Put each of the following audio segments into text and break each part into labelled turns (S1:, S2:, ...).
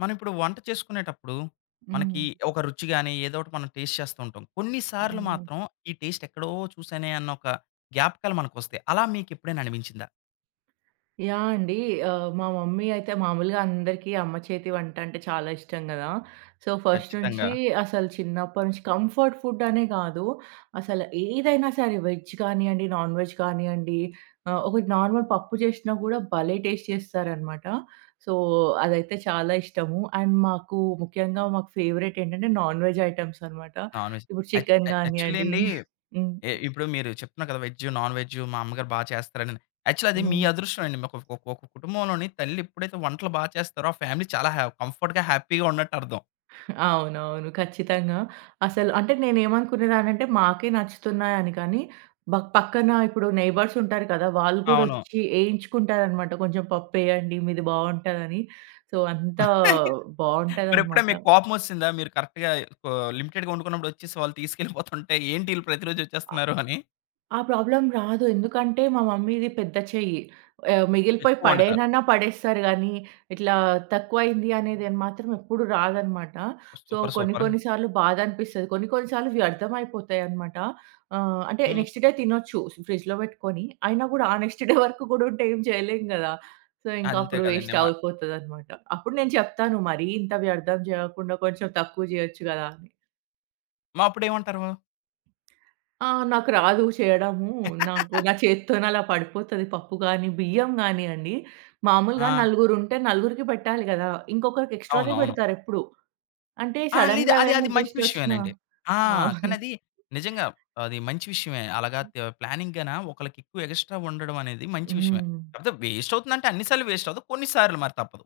S1: మనం ఇప్పుడు వంట చేసుకునేటప్పుడు
S2: హ్మ్.
S1: మనకి ఒక రుచి గాని, ఏదో ఒకటి మనం టేస్ట్ చేస్తూ ఉంటాం. కొన్నిసార్లు
S2: అవును.
S1: మాత్రం ఈ టేస్ట్ ఎక్కడో చూసానే అన్న ఒక జ్ఞాపకాలు మనకొస్తాయి. అలా మీకెప్పుడైనా అనిపించిందా?
S2: యాహ్! అండి. ఆహ్, మా మమ్మీ అయితే మామూలుగా అందరికీ అమ్మ చేతి వంట అంటే చాలా ఇష్టం గదా! సో, ఫస్ట్
S1: ఖచ్చితంగా
S2: నుంచి అసలు చిన్నప్పటి నుంచి కంఫర్ట్ ఫుడ్ అనే గాదు. అసలు ఏదైనా సరే వెజ్ కానియండి, నాన్ వెజ్ కానియండి, ఒకటి నార్మల్ పప్పు చేసినా గూడా భలే టేస్ట్ చేస్తారనమాట. సో, అదైతే చాలా ఇష్టము. అండ్ మాకు ముఖ్యంగా మాకు ఫేవరెట్ ఏంటంటే నాన్ వెజ్ ఐటెమ్స్ అనమాట.
S1: నాన్‌వెజ్.
S2: ఇప్పుడు
S1: యాక్
S2: చికెన్
S1: యాక్ యాక్చువల్లీ
S2: గానియండి.
S1: అండి,
S2: హ్మ్.
S1: ఇప్పుడు మీరు చెప్తున్నారు కదా! వెజ్, నాన్‌వెజ్ మా అమ్మగారు బా చేస్తారనని. యాక్చువల్లీ అది మీ
S2: హ్మ్.
S1: అదృష్టం అండి. ఒక ఒక ఒక కుటుంబంలోని తల్లి ఎప్పుడైతే వంటలు బా చేస్తారో, ఆ ఫ్యామిలీ చాలా కంఫర్ట్‌గా, హ్యాపీగా ఉన్నట్టు అర్థం.
S2: అవునవును. ఖచ్చితంగా. అసలు అంటే నేనేమనుకునేదాన్నంటే మాకే నచ్చుతున్నాయని కానీ, బక్ పక్కన ఇప్పుడు నైబర్స్ ఉంటారు కదా! వాళ్ళు
S1: అవును.
S2: గూడొచ్చి ఏయించుకుంటారనమాట. కొంచెం పప్పేయండి మీది బావుంటదని. సో, అంత
S1: మరెప్పుడైనా
S2: బావుంటదనమాట.
S1: మీకు కోపమొచ్చేసిందా? మీరు కరెక్ట్‌గా కొ లిమిటెడ్‌గా వండుకున్నప్పుడు వచ్చేసి వాళ్ళు తీసుకెళ్ళిపోతుంటే, ఏంటి ఈళ్ళు ప్రతిరోజు వచ్చేస్తున్నారు అని
S2: ఆ ప్రాబ్లమ్ రాదు. ఎందుకంటే, మా మమ్మీది పెద్ద చెయ్యి. మిగిలిపోయి
S1: ఎక్కువ వండుతారు.
S2: పడేయనన్నా పడేస్తారు గానీ, ఇట్లా తక్కువయింది అనేది అని మాత్రం ఎప్పుడు రాదనమాట. So,
S1: super.
S2: కొన్ని
S1: సూపర్.
S2: కొన్ని సార్లు బాధ అనిపిస్తది. కొన్ని కొన్ని సార్లు వ్యర్థమైపోతాయనమాట. అంటే
S1: హ్మ్.
S2: నెక్స్ట్ డే తినొచ్చు ఫ్రిడ్జ్‌లో పెట్టుకొని. అయినా గూడా ఆ నెక్స్ట్ డే వరకు గూడా ఉంటే ఏం చేయలేం గదా! సో, ఇంకా
S1: అంతే
S2: అప్పుడు
S1: కదండీ!
S2: వేస్ట్ అయిపోతదనమాట. అప్పుడు నేను చెప్తాను, మరీ ఇంత వ్యర్థం జేయకుండా కొంచెం తక్కువ జేయొచ్చు గదా అని.
S1: మా అప్పుడేమంటారు?
S2: ఆ! నాకు రాదు చేయడము. నాకు నా చేత్తోనే అలా పడిపోతది పప్పు గానీ, బియ్యం గానియండి. మామూలుగా
S1: ఆ!
S2: నలుగురుంటే నలుగురికి పెట్టాలి గదా! ఇంకొకరికి ఎక్స్‌ట్రానే
S1: అవునవును.
S2: పెడతారెప్పుడు. అంటే
S1: ఆ! లేదు.
S2: సడెన్‌గా
S1: అది అది
S2: ఎవరైనా
S1: మంచి
S2: గెస్ట్ వచ్చినా.
S1: విషయమేనండి. ఆ! కానీ
S2: అవును.
S1: అది నిజంగా అది మంచి విషయమే. అలాగా ప్లానింగ్‌గాన ఒకళ్ళకి ఎక్కువ ఎక్స్‌ట్రా వండడం అనేది మంచి విషయమే.
S2: హ్మ్.
S1: కాపోతే వేస్ట్ అవుతుందంటే అన్ని సార్లు వేస్ట్ అవ్వదు. కొన్ని సార్లు మరి తప్పదు.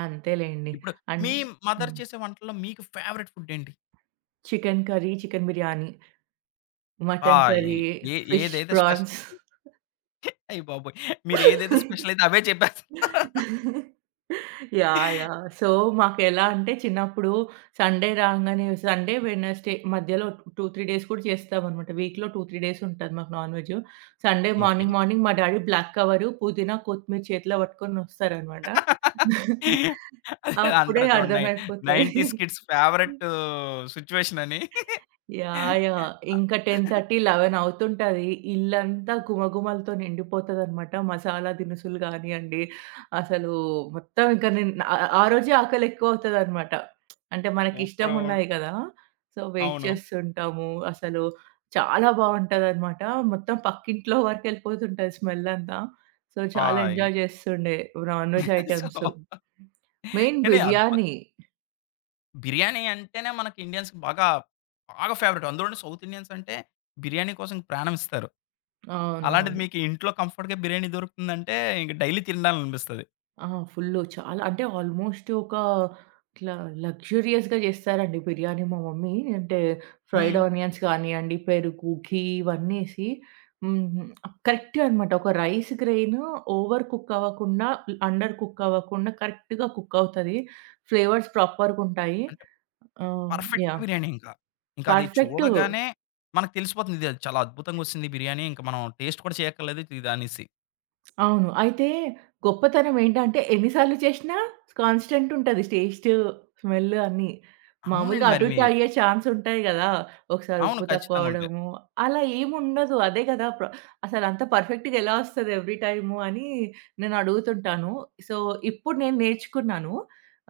S2: అంతేలెండి.
S1: ఇప్పుడు
S2: అన్
S1: మీ మదర్
S2: హ్మ్.
S1: చేసే వంటల్లో మీకు ఫేవరెట్ ఫుడ్ ఏంటి?
S2: చికెన్ కర్రీ, చికెన్ బిర్యానీ,
S1: ఆ!
S2: మటన్ కర్రీ,
S1: ఏ ఏ
S2: ఫిష్,
S1: ఏదైతే స్పెషల్
S2: ప్రాన్స్.
S1: అయ్య బాబోయ్! మీరు ఏదైతే స్పెషల్ అయితే అవే చెప్పేస్తారు.
S2: యాహ్! యాహ్! సో, మాకెలా అంటే చిన్నప్పుడు సండే రాంగానే సండే, వెడ్నెస్‌డే మధ్యలో 2, 3 డేస్ కూడా చేస్తామనమాట. వీక్‌లో 2, 3 డేస్ ఉంటది మాకు non veg. Sunday
S1: okay.
S2: Morning, morning మా డ్యాడీ బ్లాక్ కవరు, పుదీనా, కొత్తిమీర చేతిలో పట్టుకొని వస్తారనమాట.
S1: అదే
S2: అప్పుడే
S1: అంటారు చూడండి. నై
S2: అర్థమైపోతది.
S1: 90s కిడ్స్ ఫేవరెట్ సిట్యుయేషన్ అని.
S2: యాహ్! యాహ్! ఇంకా 10:30, 11 అవుతుంటది. ఇల్లంతా గుమగుమలతో నిండిపోతదనమాట. మసాలా దినుసులు గానియండి, అసలు మొత్తం ఇంక నేను ఆ ఆ రోజే ఆకలెక్కువ అవుతదనమాట. అంటే
S1: సూపర్ ఉన్
S2: మనకిష్టమున్నాయి గదా! సో, వెయిట్
S1: అవును.
S2: చేస్తుంటాము. అసలు చాలా బావుంటదనమాట. మొత్తం పక్కింట్లో వరకెళ్ళిపోతుంటది స్మెల్లంతా. సో, చాలా
S1: ఆయ్!
S2: ఎంజాయ్ చేస్తుండే non veg
S1: so,
S2: items. Main
S1: కానీ అద్భు
S2: బిర్యానీ.
S1: బిర్యానీ అంటేనే మనకి ఇండియన్స్‌కి బాగా, బాగా ఫేవరెట్. అందులోను సౌత్ ఇండియన్స్ అంటే బిర్యానీ కోసం ప్రాణం ఇస్తారు. అలాంటిది
S2: అవునవును.
S1: మీకు ఇంట్లో కంఫర్ట్‌గా బిర్యానీ దొరుకుతుందంటే, ఇంక డైలీ తినాలనిపిస్తది.
S2: ఆ! ఫుల్లు. చాలా అంటే ఆల్మోస్ట్ ఒక ఇట్లా లగ్జూరియస్‌గా చేస్తారండి బిర్యానీ మా మమ్మీ. అంటే ఫ్రైడ్
S1: హ్మ్.
S2: ఆనియన్స్ కానియండి, పెరుగు, ఘీ ఇవన్నీ ఏసి హ్మ్. కరెక్ట్‌గా అన్నమాట. ఒక రైస్ గ్రెయిన్ ఓవర్ కుక్ అవ్వకుండా, అండర్ కుక్ అవ్వకుండా కరెక్ట్‌గా కుక్ అవుతది. ఫ్లేవర్స్ ప్రాపర్‌గుంటాయి.
S1: అంటే
S2: ఆహ్,
S1: పర్ఫెక్ట్
S2: యాహ్!
S1: బిర్యానీ ఇంకా. ఇంకా అది
S2: పర్ఫెక్టు.
S1: చూడగానే మనకు తెలిసిపోతుంది. ఇది చాలా అద్భుతంగొచ్చింది బిర్యానీ. ఇంక మనం టేస్ట్ కూడా చేయక్కర్లేదు ఇది అనేసి.
S2: అవును. అయితే గొప్పతనం ఏంటంటే ఎన్ని సార్లు చేషినా కాన్‌స్టెంట్ ఉంటది. టేస్టు, స్మెల్లు అన్నీ.
S1: అవునండి.
S2: మామూలుగా
S1: మరి
S2: అటు
S1: మీ
S2: ఇటు అయ్యే ఛాన్స్ ఉంటాయి గదా! ఒకసారి
S1: అవును.
S2: ఉప్పు తక్కువ
S1: ఖచ్చితంగా ఉంటాయి.
S2: అవ్వడము. అలా ఏముండదు. అదే గదా! అసలంత పర్ఫెక్ట్‌గా ఎలా ఒస్తది ఎవ్రీ టైము అని నేను అడుగుతుంటాను. సో, ఇప్పుడు నేను నేర్చుకున్నాను.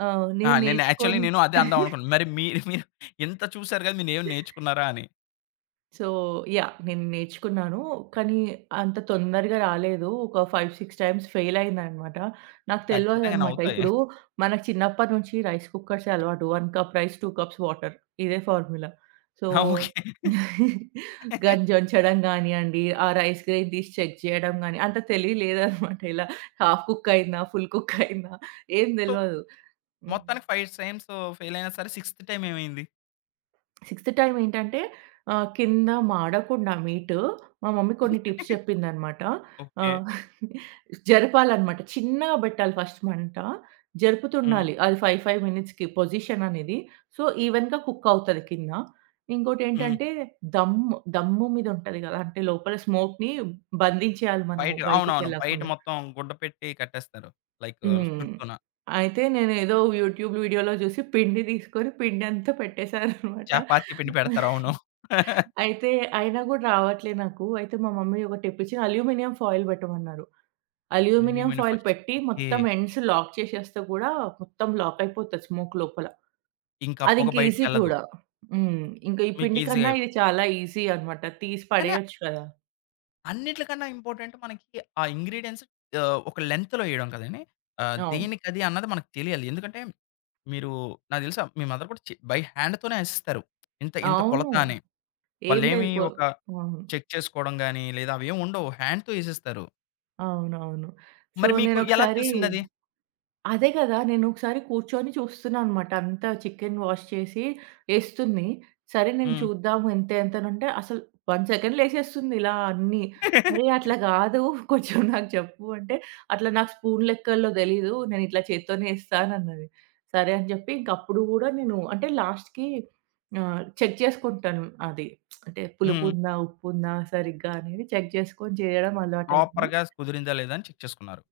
S2: ఆహ్,
S1: ఆ!
S2: నేను
S1: నేను యాక్చువల్లీ
S2: నేర్చుకొని
S1: నేను అదే అందాం అనుకున్నా. మరి మీరు మీరు ఇంత చూసారు కదా! మీరు ఏమైనా నేర్చుకున్నారా అని.
S2: So, yeah! నేను నేర్చుకున్నాను. కానీ అంత తొందరగా రాలేదు. ఒక 5, 6 టైమ్స్ ఫెయిల్ అయిందనమాట. నాకు
S1: ఖచ్చితంగా
S2: తెలవదనమాట.
S1: నవ్వుతాయి.
S2: ఇప్పుడు మనకు చిన్నప్పటి నుంచి రైస్ కుక్కర్సే అలవాటు. 1 కప్ రైస్, 2 కప్స్ వాటర్ ఇదే ఫార్ములా. సో,
S1: ఆ! ఓకే.
S2: గంజొంచడం గానియండి, ఆ రైస్ గ్రెయిన్ తీసి చెక్ చేయడం గాని అంత తెలివి లేదనమాట. ఇలా హాఫ్ కుక్ అయిందా? ఫుల్ కుక్ అయిందా? ఏం
S1: సో,
S2: తెలవదు. హ్మ్.
S1: మొత్తానికి 5 టైమ్స్ ఫెయిల్ అయినా సరే, సిక్స్త్ టైమ్ ఏమైంది?
S2: సిక్స్త్ టైమ్ ఏంటంటే కింద మాడకుండా మా మమ్మీ కొన్ని టిప్స్ చెప్పిందనమాట.
S1: ఓకే.
S2: ఆహ్, జరపాలనమాట. చిన్నగా పెట్టాలి ఫస్ట్ మంట.
S1: హ్మ్.
S2: జరుపుతుండాలి. అది 5, 5 మినిట్స్‌కి పొజిషన్ అనేది. సో, ఈవెన్‌గా కుక్ అవుతది కింద.
S1: హ్మ్.
S2: ఇంకోటేంటంటే దమ్ము మీద ఉంటది గదా! అంటే లోపల స్మోక్‌ని బంధించేయాలి మనము
S1: బయట అవునవును. బయట
S2: బయటికెళ్ళకుండా.
S1: మొత్తం గుడ్డ పెట్టి కట్టేస్తారు. లైక్
S2: హ్మ్.
S1: చుట్టూన.
S2: అయితే నేనేదో యూట్యూబ్ వీడియోలో చూసి పిండి తీసుకొని పిండంతా పెట్టేసాననమాట.
S1: చపాతీ పిండి పెడతారు. అవును.
S2: అయితే అయినా గూడా రావట్లే నాకు. అయితే మా మమ్మీ ఒకటిప్పించి అల్యూమినియం ఫాయిల్ పెట్టమన్నారు. Aluminium
S1: aluminium
S2: foil
S1: foil.
S2: పెట్టి
S1: ఓకే.
S2: మొత్తం ఎండ్స్ లాక్ చేసేస్తే కూడా మొత్తం లాక్ అయిపోతది స్మోక్ లోపల.
S1: ఇంకా పొగ
S2: అదింక ఈజీ
S1: బయటికెళ్ళదు.
S2: కూడా. హ్మ్. ఇంక ఈ
S1: మీకు
S2: పిండి
S1: ఈజీ‌గా
S2: కన్నా ఇది
S1: అయిపోతుంది.
S2: చాలా ఈజీ అనమాట. తీసి
S1: కానీ
S2: పడేయొచ్చు కదా!
S1: అన్నిట్లకన్నా ఇంపార్టెంట్ మనకి ఆ ఇంగ్రీడియెంట్స్ ఆహ్, ఒక లెంగ్త్‌లో ఏయడం కదండీ! ఆహ్,
S2: అవును.
S1: దేనికది అన్నది మనకు తెలియాలి. ఎందుకంటే మీరు నాకు తెలుసు మీ మదర్ కూడా బై హ్యాండ్‌తోనే ఏసేస్తారు. ఇంత ఇంత
S2: అవును.
S1: కొలత అని.
S2: ఏం లేదు.
S1: వాళ్ళేమి ఒక
S2: అవును.
S1: చెక్ చేసుకోవడం గాని, లేదా అవేమి ఉండవు. హ్యాండ్‌తో ఏసేస్తారు.
S2: అవునవును. సో
S1: మరి మీకు ఎలా
S2: నేనొకసారి
S1: తెలిసిందది?
S2: అదే గదా! నేనొకసారి కూర్చొని చూస్తున్నా అనమాట. అంతా చికెన్ వాష్ చేసి ఏస్తుంది. సరే నేను
S1: హ్మ్.
S2: చూద్దాము ఎంత ఎంతనంటే అసలు 1 సెకండ్‌లో ఏసేస్తుంది ఇలా అన్నీ.
S1: హ్మ్.
S2: అరే! అట్లా గాదు. కొంచెం నాకు చెప్పు అంటే, "అట్లా నాకు స్పూన్ లెక్కల్లో తెలీదు. నేనిట్లా చేత్తోనే ఏస్తా" అనన్నది. సరే అని జెప్పి ఇంకప్పుడు గూడా నేను అంటే లాస్ట్‌కి చెక్ చేసుకుంటాను అది. అంటే పులుపుందా? ఉప్పుందా? సరిగ్గా అనేది చెక్ చేసుకొని చేయడం అలవాటయింది.
S1: ప్రాపర్‌గా కుదిరిందా లేదా అని చెక్ చేసుకున్నారు.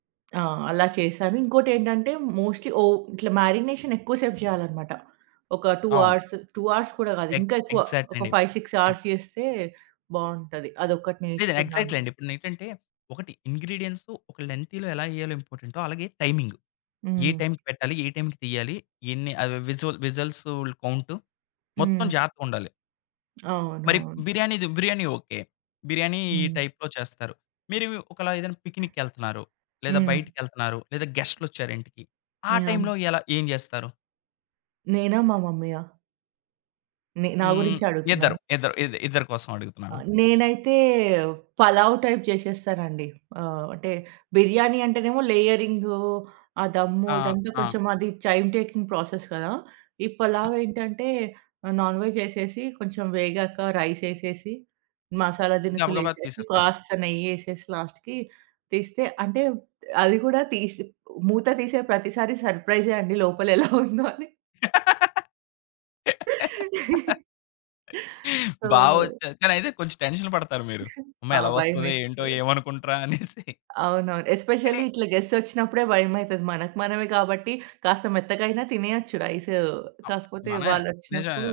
S2: ఆ! అలా చేశాను. ఇంకోటేంటంటే మోస్ట్‌లీ ఇట్లా మ్యారినేషన్ ఎక్కువ సేపు చేయాలనమాట. ఒక 2
S1: అవును.
S2: అవర్స్, 2 అవర్స్ కూడా కాదు
S1: ఎగ్
S2: ఇంకా ఎక్కువ.
S1: ఎగ్జాక్ట్‌లీ
S2: ఒక
S1: అండి.
S2: 5, 6
S1: ఎగ్
S2: అవర్స్ చేస్తే బావుంటది. అదొక్కటి
S1: లేదండి. ఎగ్జాక్ట్‌లీ
S2: నేర్చుకున్నాను.
S1: అండి. ఇప్పుడేంటంటే ఒకటి ఇంగ్రీడియెంట్స్ ఒక లెంతీలో ఎలా ఎయాలో ఇంపార్టెంటో అలాగే టైమింగ్. ఏ
S2: హ్మ్.
S1: టైంకి పెట్టాలి? ఏ టైంకి తీయాలి? ఎన్ని ఆహ్, విజువల్ విజిల్స్ కౌంట్ మొత్తం
S2: హ్మ్.
S1: జాగ్రత్తగుండాలి. మరి
S2: అవునవును.
S1: బిర్యానీది బిర్యానీ ఓకే. బిర్యానీ ఈ
S2: హ్మ్.
S1: టైప్‌లో చేస్తారు. మీరు ఒకలా ఏదైనా పిక్నిక్‌కెళ్తున్నారు, లేదా
S2: హ్మ్.
S1: బయటికెళ్తున్నారు, లేదా గెస్ట్‌లొచ్చారు ఇంటికి. ఆ
S2: యాహ్!
S1: టైంలో ఎలా ఏం జేస్తారు?
S2: నేనా? మా మమ్మీయా? నే నా
S1: హ్మ్.
S2: గురించే
S1: ఇద్దరు.
S2: అడుగుతున్నారా?
S1: ఇద్దరు. ఇద్ ఇద్దరి కోసం
S2: ఆ!
S1: అడుగుతున్నాను.
S2: నేనైతే పలావ్ టైప్ చేసేస్తానండి. అంటే బిర్యానీ అంటేనేమో లేయరింగు, ఆ దమ్ము
S1: ఆ!
S2: ఇదంతా
S1: ఆ!
S2: కొంచెం అది టైమ్ టేకింగ్ ప్రాసెస్ కదా! ఈ పలావ్ ఏంటంటే నాన్ వెజ్ ఎసేసి కొంచెం వేగాక రైస్ ఎసేసి, మసాలా దినుసులు
S1: గబగబా
S2: ఎసేసి,
S1: తీసేస్తారు.
S2: కాస్త నెయ్యేసేసి లాస్ట్‌కి తీస్తే అంటే అది కూడా తీసి మూత తీసే ప్రతిసారి సర్ప్రైజే అండి లోపల ఎలా ఉందో అని. సో
S1: బా వచ్చా కానీ అయితే కొంచెం టెన్షన్ పడతారు మీరు. అమ్మో!
S2: ఆ!
S1: ఎలా వస్తదో? ఏంటో?
S2: భయమేస్తది.
S1: ఏమనుకుంటారా? అనేసి.
S2: అవునవును.
S1: కానీ
S2: ఎస్పెషల్లీ ఇట్లా గెస్ట్సొచ్చినప్పుడే భయమైతది. మనకు మనమే కాబట్టి కాస్త మెత్తగైనా తినేయొచ్చు రైస్.
S1: ఆహ్,
S2: కాకపోతే
S1: మన నిజమే.
S2: వాళ్ళొచ్చినప్పుడు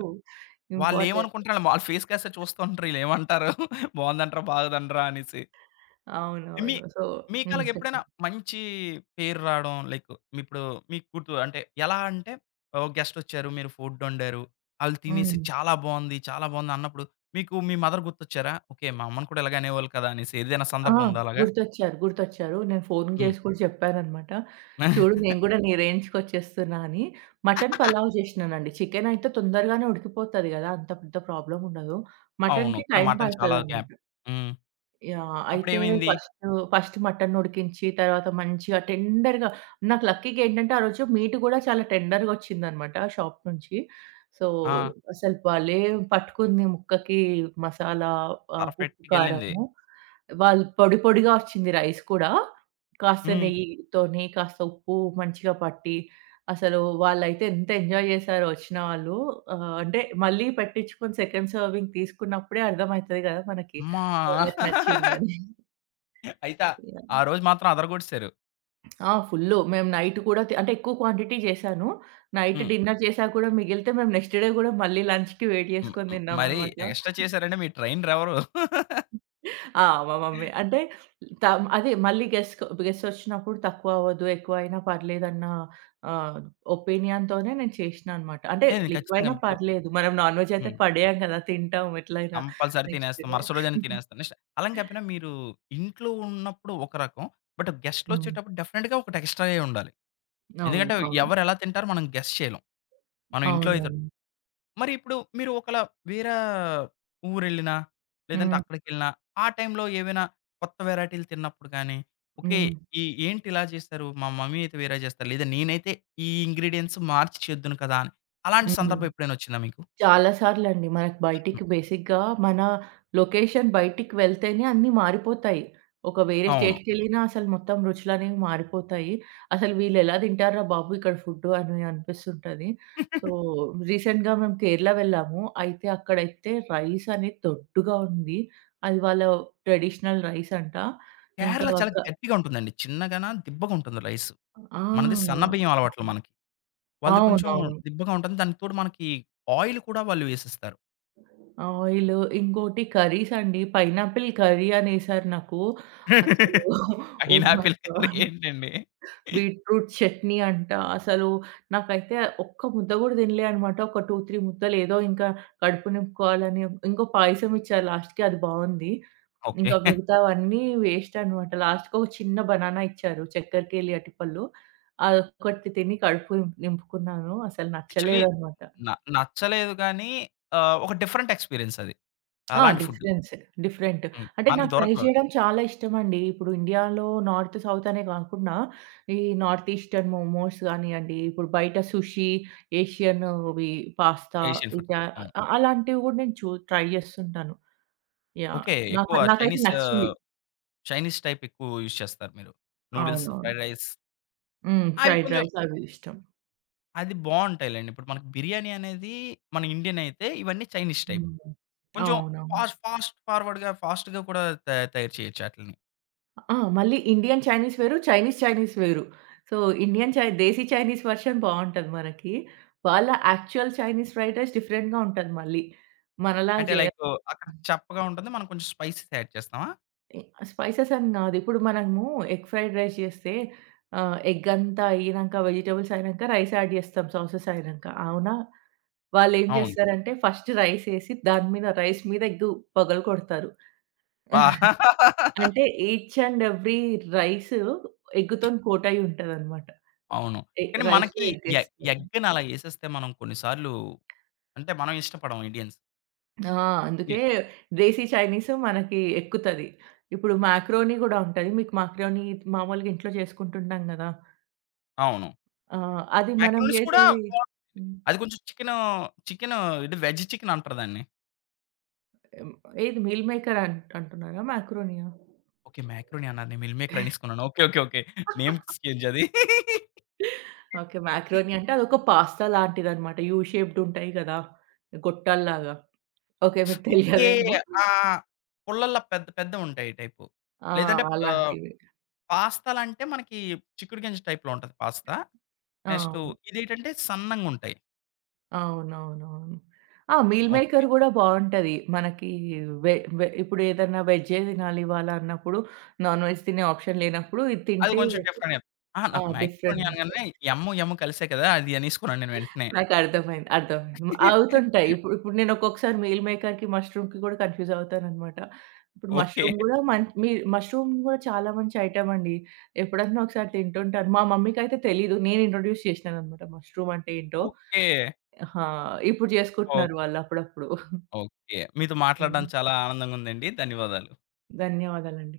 S2: ఇంపార్టెంట్.
S1: వాళ్ళేమనుకుంటారు? ఆళ్ళ ఫేస్ కాస్త చూస్తూ ఉంటారు. ఈళ్ళేమంటారు? బావుందంటరా? బాలేదంటరా? అనేసి. మీ
S2: అవునవును. సో హ్మ్.
S1: మీకలాగెప్పుడైనా
S2: చెప్పండి.
S1: మంచి పేరు రావడం లైక్ ఇప్పుడు మీ కూతురు అంటే ఎలా అంటే ఓ గెస్టొచ్చారు. మీరు ఫుడ్ వండారు. ఆళ్ళు తినేసి
S2: హ్మ్.
S1: చాలా బావుంది, చాలా బావుంది అన్నప్పుడు మీకు మీ మదర్ గుర్తొచ్చారా? ఓకే. మా అమ్మని కూడా ఇలాగే అనేవాళ్ళు కదా! అనేసి ఏదైనా
S2: ఆ!
S1: సందర్భం ఉందా అలాగా?
S2: గుర్తొచ్చారు. గుర్తొచ్చారు. నేను ఫోన్
S1: హ్మ్.
S2: చేసి కూడా చెప్పాననమాట. చూడు నేను గూడా నీ రేంజ్‌కొచ్చేస్తున్నా అని. మటన్ పలావ్ చేసినానండి. చికెనయితే తొందరగానే ఉడికిపోతది గదా! అంత పెద్ద ప్రాబ్లమ్ ఉండదు.
S1: అవును.
S2: మటన్‌కి
S1: కానీ
S2: టైమ్
S1: మటన్ చాలా గ్యాప్.
S2: పడతదనమాట.
S1: హ్మ్.
S2: యాహ్! అయితే
S1: అప్పుడేమైంది?
S2: ఫస్ట్, ఫస్ట్ మటన్ ఉడికించి తర్వాత మంచిగా టెండర్‌గా నాకు లక్కీ‌గా ఏంటంటే ఆ రోజు మీట్ కూడా చాలా టెండర్‌గా వచ్చిందనమాట షాప్ నుంచి. సో,
S1: ఆ!
S2: అసలు భలే పట్టుకుంది ముక్కకి మసాలా, ఉప్పు,
S1: పర్ఫెక్ట్‌గెళ్ళింది.
S2: కారము. వాళ్ళు పొడి పొడిగా వచ్చింది రైస్ కూడా. కాస్త
S1: హ్మ్.
S2: నెయ్యితోని, కాస్త ఉప్పు మంచిగా పట్టి అసలు వాళ్ళైతే ఎంత ఎంజాయ్ చేశారో వచ్చిన వాళ్ళు. అంటే మళ్ళీ పెట్టించుకొని సెకండ్ సర్వింగ్ తీసుకున్నప్పుడే అర్థమైతది కదా మనకి.
S1: అమ్మా!
S2: వాళ్ళకి నచ్చిందని.
S1: అయితే
S2: యాహ్!
S1: ఆ రోజు మాత్రం అదరగొట్టేసారు.
S2: ఆ! ఫుల్లు. మేము నైట్ కూడా అంటే ఎక్కువ క్వాంటిటీ చేశాను. నైట్
S1: హ్మ్.
S2: డిన్నర్ చేశాక కూడా మిగిలితే మేము నెక్స్ట్ డే కూడా మళ్ళీ లంచ్‌కి వెయిట్
S1: హ్మ్.
S2: చేసుకొని
S1: హ్మ్. మరి
S2: తిన్నామనమాట.
S1: ఎక్స్‌ట్రా చేసారంటే మీ ట్రైనరెవరు?
S2: ఆ! మా మమ్మీ అంటే అదే మళ్ళీ గెస్ట్ వచ్చినప్పుడు తక్కువ అవ్వద్దు, ఎక్కువ అయినా పర్లేదన్న ఆహ్, ఒపీనియన్‌తోనే నేను చేసినా అనమాట. అంటే
S1: లేదు. నేను ఖచ్చితంగా
S2: ఎక్కువైనా
S1: ఇప్పుడు
S2: పర్లేదు. మనం నాన్ వెజ్ అయితే
S1: హ్మ్.
S2: పడేయం కదా! తింటాం ఎట్లైనా
S1: కంపల్సరీ
S2: నెక్స్ట్
S1: తినేస్తాం.
S2: డే.
S1: మరుసటి రోజైనా తినేస్తాం. నెక్స్ట్ అలాని చెప్పినా మీరు ఇంట్లో ఉన్నప్పుడు ఒక రకం. బట్
S2: హ్మ్.
S1: గెస్ట్‌లొచ్చేటప్పుడు డెఫినిట్‌గా ఒకటి ఎక్స్‌ట్రా‌యే ఉండాలి.
S2: అవును.
S1: ఎందుకంటే
S2: అవును.
S1: ఎవరు ఎలా తింటారో మనం గెస్ చేయలేం. మనం ఇంట్లో అయితే
S2: అవునండి.
S1: మరి ఇప్పుడు మీరు ఒకలా వేరే ఊరెళ్ళినా, లేదంటే
S2: హ్మ్.
S1: అక్కడికెళ్ళినా ఆ టైంలో ఏవైనా కొత్త వెరైటీలు తిన్నప్పుడు గానీ, ఓకే.
S2: హ్మ్.
S1: ఈ ఏంటి ఇలా చేశారు? మా మమ్మీ అయితే వేరే చేస్తారు. లేదా నేనైతే ఈ ఇంగ్రీడియెంట్స్ మార్చి చేద్దును కదా! అని అలాంటి
S2: హ్మ్.
S1: సందర్భం ఎప్పుడైనా వచ్చిందా మీకు?
S2: చాలా సార్లండి. మనకు
S1: హ్మ్.
S2: బయటికి బేసిక్‌గా మన లొకేషన్ బయటికి వెళ్తేనే అన్నీ మారిపోతాయి. ఒక వేరే
S1: అవును.
S2: స్టేట్‌కెళ్ళినా అసలు మొత్తం రుచులనేవి మారిపోతాయి. అసలు వీళ్ళెలా తింటార్రా బాబు ఇక్కడ ఫుడ్డు అని అనిపిస్తుంటది. సో, రీసెంట్‌గా మేము కేరళ వెళ్ళాము. అయితే అక్కడైతే రైస్ అనేది దొడ్డుగా ఉంది. అది వాళ్ళ ట్రెడిషనల్ రైస్ అంట. ఇంకా
S1: కేరళ చాలా
S2: క
S1: గట్టిగా ఉంటుందండి. చిన్నగాన దిబ్బగా ఉంటుంది రైసు. మనది సన్న
S2: ఆ!
S1: బియ్యం అలవాట్లు మనకి. వాళ్ళది కొంచెం
S2: అవునవును.
S1: దిబ్బగా ఉంటుంది. దానికి తోడు మనకి ఆయిల్ కూడా వాళ్ళు వేసిస్తారు.
S2: ఆయిలు, ఇంకోటి కర్రీస్ అండి. పైనాపిల్ కర్రీ అనేసారు నాకు. అసలు oh my
S1: pineapple curry
S2: god!
S1: ఏంటండి?
S2: బీట్రూట్ చట్నీ అంట. అసలు నాకైతే ఒక్క ముద్ద గూడా తినలే అనమాట. ఒక 2, 3 ముద్దలు ఏదో ఇంకా కడుపు నింపుకోవాలని ఇంకో పాయసం ఇచ్చారు లాస్ట్‌కి అది బావుంది.
S1: ఓకే.
S2: ఇంకా మిగతావన్నీ వేస్ట్ అనమాట. లాస్ట్‌కి ఒక చిన్న బనానా ఇచ్చారు చక్కెర కేళి అరటిపళ్ళు. అదొక్కటి తిని కడుపు నింపుకున్నాను. అసలు
S1: యాక్చువల్లీ
S2: నచ్చలేదనమాట.
S1: న నచ్చలేదు గానీ ఆహ్, ఒక డిఫరెంట్ ఎక్స్‌పీరియన్స్ అది.
S2: ఆ!
S1: అలాంటి ఫుడ్.
S2: డిఫరెన్సే. డిఫరెంట్.
S1: హ్మ్.
S2: అంటే
S1: మనకి
S2: నాకు ట్రై
S1: దొరకవవి
S2: చేయడం చాలా ఇష్టమండి. ఇప్పుడు ఇండియాలో నార్త్, సౌత్ అనే కాకుండా ఈ నార్త్ ఈస్టర్న్ మోమోస్ గానియండి, ఇప్పుడు బయట సుషి, ఏషియన్ అవి పాస్తా
S1: ఏషియన్ ఫుడ్స్.
S2: ఇటా
S1: అవును.
S2: అలాంటివి గూడా నేను ట్రై చేస్తుంటాను. యాహ్!
S1: ఓకే. ఎక్కువ
S2: నాకైతే
S1: చైనీస్,
S2: నచ్చింది.
S1: చైనీస్ టైప్ ఎక్కువ యూజ్ చేస్తారు మీరు. నూడిల్స్,
S2: అవునవును.
S1: ఫ్రైడ్ రైస్
S2: హ్మ్.
S1: అవి
S2: ఫ్రైడ్
S1: కొంచెం
S2: రైస్ అవి ఇష్టం.
S1: అది బావుంటాయిలెండి. ఇప్పుడు మనకి బిర్యానీ అనేది మన ఇండియన్ అయితే, ఇవన్నీ చైనీస్ టైప్.
S2: హ్మ్.
S1: కొంచెం
S2: అవునవును.
S1: ఫాస్ట్ ఫార్వర్డ్‌గా, ఫాస్ట్‌గా కూడా తయారు చేయొచ్చు ఆటిలిని.
S2: ఆ! మళ్ళీ ఇండియన్ చైనీస్ వేరు. చైనీస్ చైనీస్ వేరు. So, Indian desi Chinese version బావుంటది మనకి. వాళ్ళ యాక్చువల్ చైనీస్ ఫ్రైడ్ రైస్ డిఫరెంట్‌గా ఉంటది మళ్ళీ. మనలా
S1: అంటే
S2: జేయ
S1: లైక్ అక్కడ చప్పగా ఉంటుంది. మనం కొంచెం స్పైసెస్ యాడ్ చేస్తామా?
S2: స్పైసెస్ అని గాదు. ఇప్పుడు మనము ఎగ్ ఫ్రైడ్ రైస్ జేస్తే ఎగ్ అంతా ఎగినంక వెజిటబుల్స్ అయినంక రైస్ యాడ్ జేస్తాం సాసెస్ అయినంక. అవునా? వాళ్ళేం
S1: అవును.
S2: జేస్తారంటే ఫస్ట్ రైస్ ఏసి దాని మీద రైస్ మీద ఎగ్గు పగలగొడతారు.
S1: బా
S2: అంటే ఈచ్ అండ్ ఎవ్రీ రైసు ఎగ్గుతోని కోటయ్యి ఉంటదనమాట.
S1: అవును.
S2: ఎ
S1: కానీ
S2: రైస్‌లో
S1: మనకి ఎ
S2: ఎగ్గేస్తారు.
S1: ఎగ్‌ని అలా ఎసేస్తే మనం కొన్ని సార్లు అంటే మనం ఇష్టపడం ఇండియన్స్.
S2: ఆ!
S1: వి
S2: అందుకే దేశీ చైనీసు మనకి ఎక్కుతది. ఇప్పుడు మాక్రోని గూడా ఉంటది. మీకు మాక్రోని మామూలుగా ఇంట్లో చేసుకుంటుంటాం గదా!
S1: అవును.
S2: అది మనం
S1: మాకారోనీస్ కూడా
S2: జేసేది
S1: బావుం
S2: హ్మ్.
S1: అది కొంచెం చికెను ఇది వెజ్ చికెన్ అంటారు దాన్ని.
S2: హ్మ్. ఏది మీల్ మేకర్ అంటున్నారా? మాక్రోనియా?
S1: ఓకే. మాకారోనీ అన్నారు. నేను మిల్ మేకర్ అనేసుకున్నాను. Okay. Okay. Okay. Names change అది.
S2: ఓకే. మాక్రోని అంటే అదొక పాస్తా లాంటిదనమాట. యూ షేప్డ్ ఉంటాయి గదా! గొట్టాల్లాగా. ఓకే. మీకు
S1: ఓకే.
S2: తెలియదేమో.
S1: ఆహ్, పుల్లల్లా పెద్ద పెద్దవుంటాయి ఈ టైపు.
S2: ఆ!
S1: లేదంటే ఆహ్,
S2: అలాంటివి.
S1: పాస్తాలంటే మనకి చిక్కుడు గింజ టైప్‌లో ఉంటది పాస్తా.
S2: ఆ!
S1: నెక్స్టు
S2: అవును.
S1: ఇదేంటంటే సన్నంగుంటాయి.
S2: అవునవునవును. ఆ! Meal
S1: okay.
S2: మేకర్ గూడా బావుంటది. మనకి వె వె ఇప్పుడు ఏదన్నా వెజ్జే తినాలి ఇవాళ అన్నప్పుడు, నాన్ వెజ్ తినే ఆప్షన్ లేనప్పుడు ఇది
S1: అది
S2: తింటే
S1: కొంచెం డిఫరెంట్ అయి అహా!
S2: ఆ!
S1: నాకు మైక్రోని
S2: డిఫరెంట్‌గుంటది.
S1: అనగానే యమ్ము, యమ్ము కలిసే కదా! అది అనేసుకున్నాను నేను వెంటనే.
S2: నాకర్థమైంది. అర్థమైంది. అవుతుంటాయి. ఇప్పుడు ఇప్పుడు నేను ఒక్కొక్కసారి మీల్ మేకర్‌కి, మష్రూమ్‌కి గూడా కన్‌ఫ్యూజ్ అవుతాననమాట. ఇప్పుడు
S1: ఓకే.
S2: మష్రూమ్ గూడా మన్ మీ మష్రూమ్ గూడా చాలా మంచి ఐటెమ్ అండి. ఎప్పుడన్నా ఒకసారి తింటుంటాను. మా మమ్మీకైతే తెలీదు. నేను ఇంట్రొడ్యూస్ చేసినాననమాట మష్రూమ్ అంటే ఏంటో.
S1: ఓకే.
S2: ఆ! ఇప్పుడు
S1: ఓహ్!
S2: జేసుకుంటున్నారు వాళ్ళు అప్పుడప్పుడు.
S1: ఓకే. మీతో మాట్లాడడం
S2: హ్మ్.
S1: చాలా ఆనందంగుందండి. ధన్యవాదాలు.
S2: ధన్యవాదాలండి.